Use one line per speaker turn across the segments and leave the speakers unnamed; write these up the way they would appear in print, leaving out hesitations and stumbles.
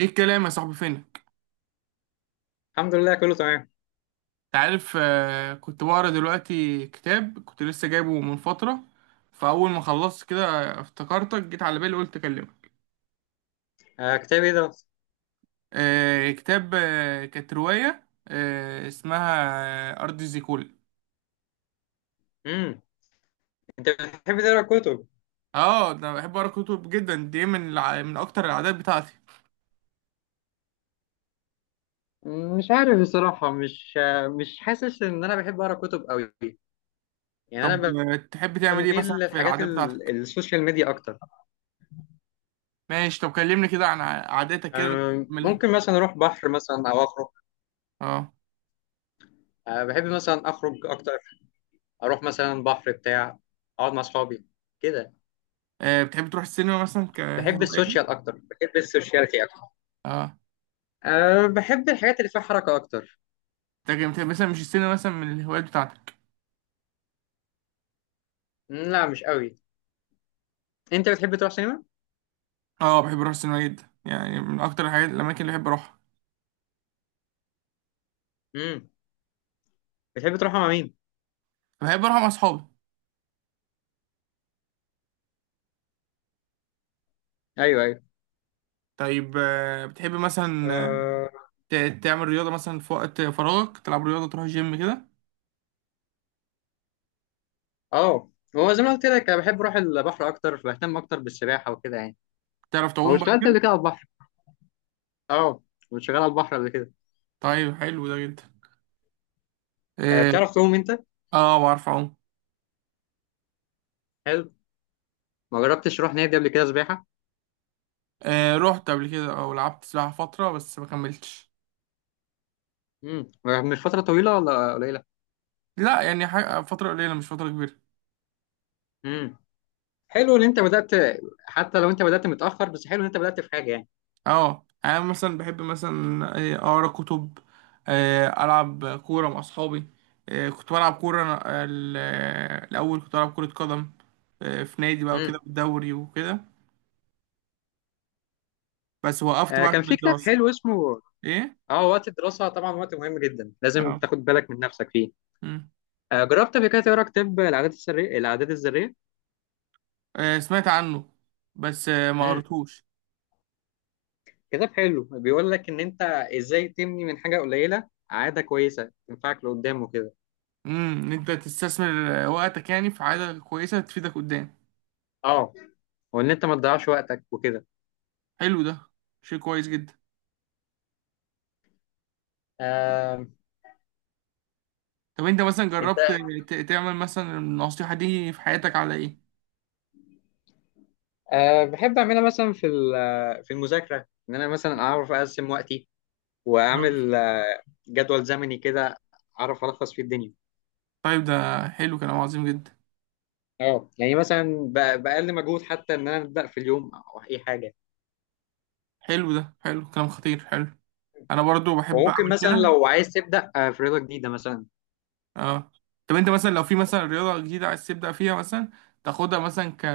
ايه الكلام يا صاحبي، فينك؟
الحمد لله كله تمام.
انت عارف، كنت بقرا دلوقتي كتاب كنت لسه جايبه من فترة. فأول ما خلصت كده، افتكرتك، جيت على بالي قلت أكلمك.
آه، كتاب ايه ده؟
كتاب، كانت رواية اسمها أرض زيكولا.
امم انت بتحب تقرا كتب؟
اه، ده أنا بحب أقرأ كتب جدا، دي من أكتر العادات بتاعتي.
مش عارف بصراحة، مش مش حاسس ان انا بحب اقرا كتب قوي. يعني
طب،
انا
تحب تعمل ايه
بميل
مثلا في العادات بتاعتك؟
السوشيال ميديا اكتر.
ماشي، طب كلمني كده عن عاداتك كده.
آه،
تعملها؟
ممكن مثلا اروح بحر مثلا او اخرج.
اه.
آه، بحب مثلا اخرج اكتر، اروح مثلا بحر بتاع، اقعد مع اصحابي كده.
بتحب تروح السينما مثلا
بحب السوشيال
كهواية؟
اكتر، بحب السوشياليتي اكتر.
اه،
آه، بحب الحاجات اللي فيها حركة اكتر.
انت جامد. يعني مثلا مش السينما مثلا من الهوايات بتاعتك؟
لا مش قوي. انت بتحب تروح سينما؟
اه، بحب اروح السينما جدا، يعني من اكتر الحاجات، الاماكن اللي بحب اروحها.
امم بتحب تروح مع مين؟
بحب اروح مع اصحابي.
ايوه ايوه.
طيب، بتحب مثلا
اه.
تعمل رياضه مثلا في وقت فراغك، تلعب رياضه، تروح جيم كده؟
آه. هو زي ما قلت لك انا بحب اروح البحر اكتر، بهتم اكتر بالسباحه وكده يعني.
تعرف
هو
تعوم بقى
اشتغلت قبل كده
كده؟
على البحر. اه، كنت شغال على البحر قبل كده.
طيب حلو ده جدا.
آه،
اه،
بتعرف تعوم انت؟
بعرف اعوم.
حلو. ما جربتش اروح نادي قبل كده سباحه.
آه، رحت قبل كده او لعبت سباحه فتره بس ما كملتش.
مش فتره طويله ولا قليله؟
لا، يعني حاجة فتره قليله، مش فتره كبيره.
امم. حلو ان انت بدات، حتى لو انت بدات متاخر، بس حلو ان انت بدات في حاجه يعني.
اه، انا مثلا بحب مثلا اقرا كتب، العب كوره مع اصحابي. كنت بلعب كوره الاول كنت بلعب كره قدم في نادي بقى
امم.
وكده بالدوري وكده. بس وقفت
آه،
بقى
كان
عشان
في كتاب
الدراسه.
حلو اسمه.
ايه؟
اه وقت الدراسه طبعا وقت مهم جدا، لازم
اه.
تاخد بالك من نفسك فيه.
مم.
آه، جربت قبل كده تقرا كتاب العادات السرية، العادات الذريه؟
سمعت عنه بس ما قريتوش.
كتاب حلو، بيقول لك ان انت ازاي تبني من حاجه قليله عاده كويسه تنفعك لقدام وكده.
ان انت تستثمر وقتك يعني في حاجه كويسه تفيدك قدام.
اه، وان انت ما تضيعش وقتك وكده.
حلو ده، شيء كويس جدا.
آه،
طب انت مثلا
انت.
جربت تعمل مثلا النصيحه دي في حياتك على ايه؟
آه، بحب اعملها مثلا في المذاكره، ان انا مثلا اعرف اقسم وقتي واعمل جدول زمني كده، اعرف الخص فيه الدنيا.
طيب ده حلو، كلام عظيم جدا.
اه، يعني مثلا باقل مجهود، حتى ان انا ابدا في اليوم او اي حاجه.
حلو ده، حلو، كلام خطير، حلو. انا برضو بحب
وممكن
اعمل
مثلا
كده.
لو عايز تبدا في رياضه جديده مثلا،
اه. طب انت مثلا لو في مثلا رياضة جديدة عايز تبدأ فيها مثلا، تاخدها مثلا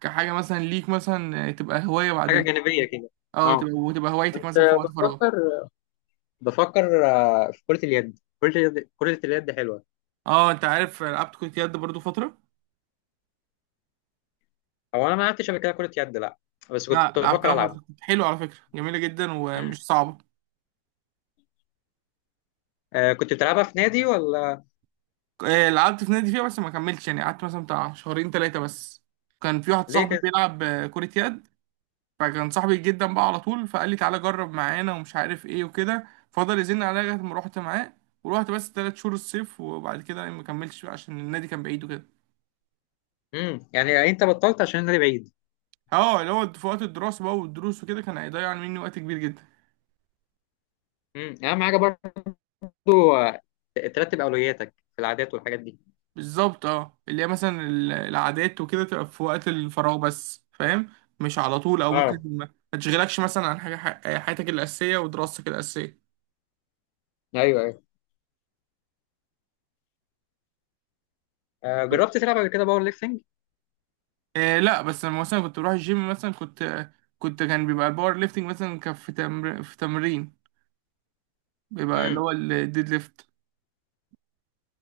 كحاجة مثلا ليك مثلا، تبقى هواية
حاجه
بعدين.
جانبيه كده.
اه،
اه،
تبقى هوايتك
كنت
مثلا في وقت فراغك.
بفكر، بفكر في كرة اليد، كرة اليد، كرة اليد حلوة.
اه، انت عارف، لعبت كرة يد برضو فترة.
هو أنا ما لعبتش قبل كده كرة يد لا، بس
لا،
كنت بفكر
لعبتها
ألعب.
فترة، كنت حلو على فكرة، جميلة جدا ومش
مم.
صعبة.
آه، كنت بتلعبها في نادي ولا؟
لعبت في نادي فيها بس ما كملتش، يعني قعدت مثلا بتاع شهرين ثلاثة بس. كان في واحد
ليه
صاحبي
كده؟
بيلعب كرة يد، فكان صاحبي جدا بقى على طول، فقال لي تعالى جرب معانا ومش عارف ايه وكده، فضل يزن عليا لغايه ما رحت معاه. ورحت بس 3 شهور الصيف، وبعد كده ما كملتش بقى عشان النادي كان بعيد وكده.
مم. يعني أنت بطلت عشان النادي بعيد؟
اه، اللي هو في وقت الدراسه بقى والدروس وكده، كان هيضيع مني وقت كبير جدا.
مم. أهم حاجة برضو. آه، ترتب أولوياتك في العادات والحاجات دي.
بالظبط. اه، اللي هي مثلا العادات وكده تبقى في وقت الفراغ بس، فاهم؟ مش على طول، او ممكن
اه.
ما تشغلكش مثلا عن حاجه، حياتك الاساسيه ودراستك الاساسيه.
ايوه ايوه. آه، جربت تلعب قبل كده باور ليفتنج؟
آه، لا، بس لما مثلا كنت بروح الجيم مثلا، كنت كان بيبقى الباور ليفتنج مثلا، كان في تمرين بيبقى اللي
امم.
هو الديد ليفت.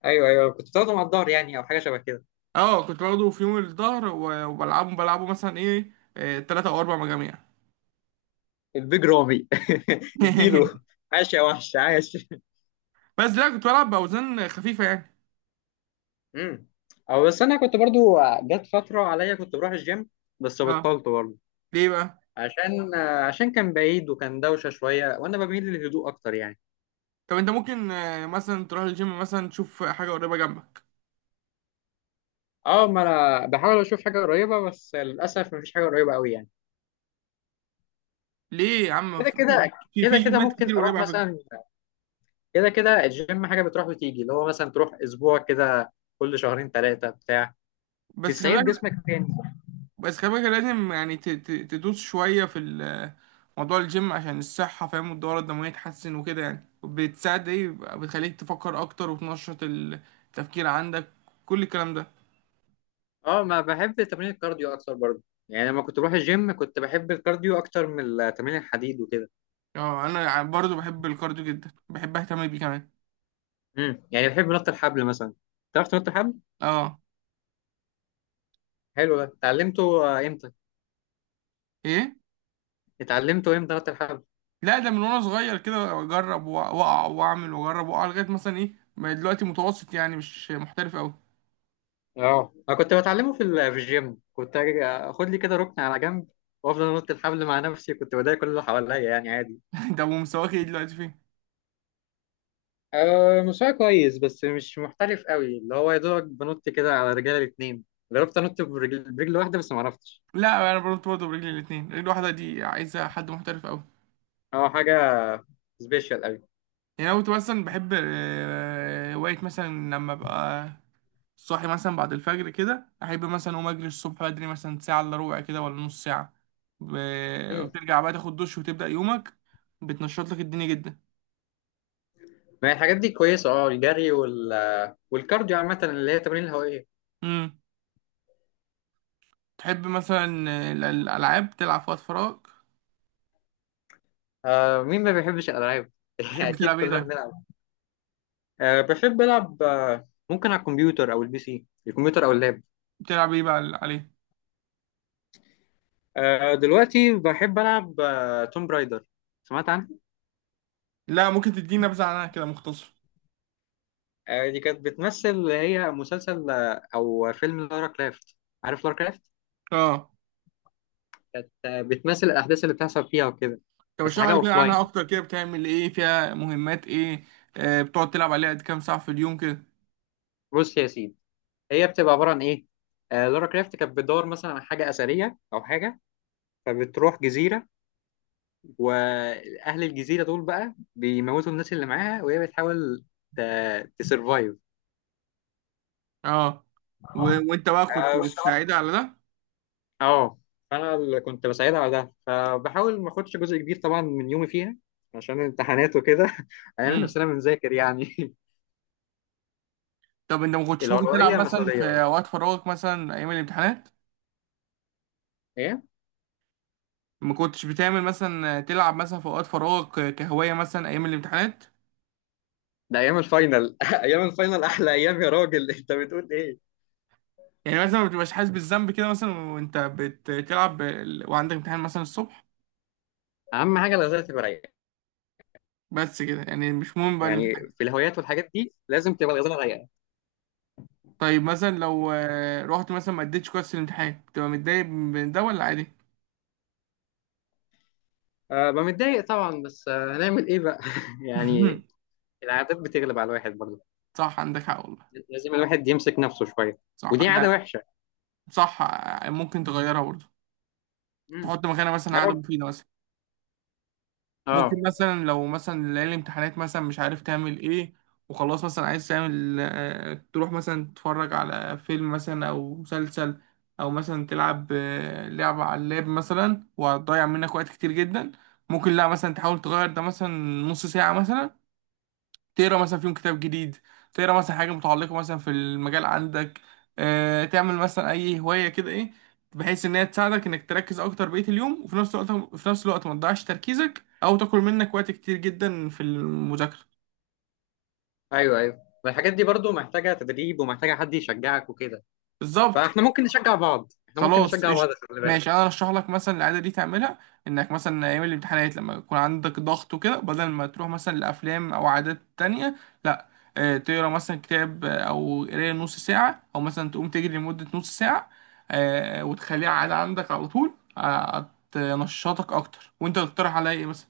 ايوه ايوه، كنت بتاخده مع الظهر يعني، او حاجه شبه كده؟
اه، كنت باخده في يوم الظهر، وبلعبه مثلا ايه، 3 أو 4 مجاميع
البيج رامي اديله، عاش يا وحش عاش.
بس لا، كنت بلعب باوزان خفيفة يعني.
امم. او بس انا كنت برضو جت فتره عليا كنت بروح الجيم، بس
اه،
بطلت برضو.
ليه بقى؟
عشان كان بعيد وكان دوشه شويه وانا بميل للهدوء اكتر يعني.
طب انت ممكن، مثلا تروح الجيم مثلا تشوف حاجة قريبة جنبك.
اه، ما انا بحاول اشوف حاجه قريبه، بس للاسف مفيش حاجه قريبه قوي يعني.
ليه يا عم،
كده
في
كده.
في
كده كده
جيمات
ممكن
كتير
اروح
قريبة على فكرة.
مثلا، كده كده الجيم حاجه بتروح وتيجي، اللي هو مثلا تروح اسبوع كده كل شهرين ثلاثه بتاع،
بس خلي
تستعيد
بالك،
جسمك تاني.
بس كمان كان لازم يعني تدوس شوية موضوع الجيم عشان الصحة، فاهم، والدورة الدموية تحسن وكده، يعني، وبتساعد ايه، بتخليك تفكر أكتر وتنشط التفكير عندك، كل الكلام ده.
اه، ما بحب تمرين الكارديو اكتر برضو، يعني لما كنت بروح الجيم كنت بحب الكارديو اكتر من تمرين الحديد وكده.
اه، أنا برضو بحب الكارديو جدا، بحب أهتم بيه كمان.
امم، يعني بحب نط الحبل مثلا. تعرف تنط الحبل؟
اه.
حلو ده، اتعلمته امتى؟
ايه؟
اتعلمته امتى نط الحبل؟
لا، ده من وأنا صغير كده، أجرب وأقع وأعمل، وأجرب وأقع، لغاية مثلا ايه، بقيت دلوقتي متوسط، يعني مش محترف أوي.
اه، انا كنت بتعلمه في الجيم، كنت أجي اخد لي كده ركن على جنب وافضل انط الحبل مع نفسي، كنت بضايق كل اللي حواليا يعني عادي.
ده مستواك ايه دلوقتي، فين؟
أه مستواي كويس بس مش محترف قوي، اللي هو يا دوبك بنط كده على رجلي الاتنين. جربت انط برجل, برجل واحده بس ما عرفتش.
لا، أنا برضو برجلي الاتنين، رجل واحدة دي عايزة حد محترف أوي.
اه، حاجه سبيشال قوي.
يعني أنا كنت مثلا بحب، هواية مثلا لما أبقى صاحي مثلا بعد الفجر كده، أحب مثلا أقوم أجري الصبح بدري، مثلا ساعة إلا ربع كده ولا نص ساعة،
مم.
وترجع بقى تاخد دش وتبدأ يومك، بتنشط لك الدنيا جدا.
ما هي الحاجات دي كويسه، اه الجري والكارديو عامه، اللي هي التمارين الهوائيه.
امم تحب مثلا الألعاب تلعب في وقت فراغ؟
آه، مين ما بيحبش الألعاب؟
تحب
أكيد
تلعب إيه
كلنا
طيب؟
بنلعب. آه، بحب ألعب. آه، ممكن على الكمبيوتر أو البي سي، الكمبيوتر أو اللاب.
بتلعب إيه بقى عليه؟
آه، دلوقتي بحب ألعب آه توم برايدر. سمعت عنها؟
لا، ممكن تديني نبذة عنها كده مختصر.
آه، دي كانت بتمثل اللي هي مسلسل آه أو فيلم لارا كرافت. عارف لارا كرافت؟
اه.
كانت آه بتمثل الأحداث اللي بتحصل فيها وكده.
طب
بس
اشرح
حاجة
لي كده عنها
أوفلاين.
أكتر، كده بتعمل إيه فيها، مهمات إيه؟ بتقعد تلعب عليها قد كام ساعة في اليوم كده؟
بص يا سيدي، هي بتبقى عبارة عن إيه؟ آه، لارا كرافت كانت بتدور مثلا على حاجة أثرية أو حاجة، فبتروح جزيرة، واهل الجزيره دول بقى بيموتوا الناس اللي معاها، وهي بتحاول تسرفايف.
اه. وانت بقى كنت
اه.
بتساعدها على ده؟
آه. فانا اللي كنت بساعدها على ده، فبحاول ما اخدش جزء كبير طبعا من يومي فيها عشان الامتحانات وكده هنعمل
امم
نفسنا بنذاكر يعني.
طب انت ما كنتش ممكن تلعب
الأولوية
مثلا
مسؤولية
في
برضه.
اوقات فراغك مثلا ايام الامتحانات؟
ايه؟
ما كنتش بتعمل مثلا تلعب مثلا في اوقات فراغك كهواية، مثلا ايام الامتحانات؟
ده ايام الفاينل ايام الفاينل احلى ايام يا راجل انت بتقول ايه؟
يعني مثلا ما بتبقاش حاسس بالذنب كده مثلا وانت بتلعب وعندك امتحان مثلا الصبح؟
اهم حاجه الغزاله تبقى رايقه،
بس كده يعني مش مهم بقى
يعني
الامتحان؟
في الهوايات والحاجات دي لازم تبقى الغزاله رايقه.
طيب مثلا لو، رحت مثلا ما اديتش كويس في الامتحان، بتبقى متضايق من ده ولا عادي؟
أه ببقى متضايق طبعا، بس آه، هنعمل ايه بقى؟ يعني العادات بتغلب على الواحد برضه،
صح، عندك حق والله.
لازم الواحد يمسك نفسه شويه،
صح
ودي عاده
ده.
وحشه.
صح. ممكن تغيرها برضه،
امم.
تحط مكانها مثلا
يا
عادة
رب.
مفيدة مثلا.
اه
ممكن مثلا لو مثلا ليالي الامتحانات مثلا مش عارف تعمل ايه، وخلاص مثلا عايز تعمل تروح مثلا تتفرج على فيلم مثلا او مسلسل، او مثلا تلعب لعبة على اللاب مثلا، وهتضيع منك وقت كتير جدا. ممكن لا مثلا تحاول تغير ده مثلا، نص ساعة مثلا تقرا مثلا فيهم كتاب جديد، تقرا مثلا حاجه متعلقه مثلا في المجال عندك، تعمل مثلا اي هوايه كده ايه، بحيث ان هي تساعدك انك تركز اكتر بقيه اليوم، وفي نفس الوقت ما تضيعش تركيزك او تاكل منك وقت كتير جدا في المذاكره.
ايوه ايوه، والحاجات دي برضه محتاجه تدريب ومحتاجه حد يشجعك وكده،
بالظبط.
فاحنا ممكن نشجع بعض، احنا ممكن
خلاص،
نشجع بعض
قشطة.
خلي بالك.
ماشي، انا ارشح لك مثلا العاده دي تعملها، انك مثلا ايام الامتحانات لما يكون عندك ضغط وكده، بدل ما تروح مثلا لافلام او عادات تانية، لا، تقرا مثلا كتاب، او قرايه نص ساعه، او مثلا تقوم تجري لمده نص ساعه، وتخليها عاده عندك على طول، هتنشطك اكتر. وانت تقترح عليا ايه مثلا؟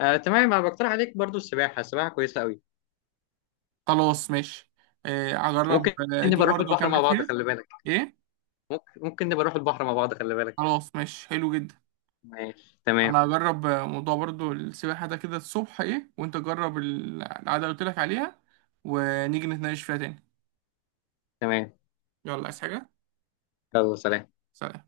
آه تمام، انا بقترح عليك برضه السباحه، السباحه كويسه قوي.
خلاص ماشي، هجرب،
ممكن
دي
نبقى نروح
برضه
البحر مع
اكمل
بعض
فيها.
خلي بالك.
ايه؟
ممكن، ممكن نبقى نروح البحر مع بعض خلي بالك.
خلاص ماشي، حلو جدا.
ماشي تمام.
انا هجرب موضوع برضو السباحة ده كده الصبح ايه، وانت جرب العادة اللي قلت لك عليها، ونيجي نتناقش فيها تاني.
تمام.
يلا، عايز حاجة؟
يلا سلام.
سلام.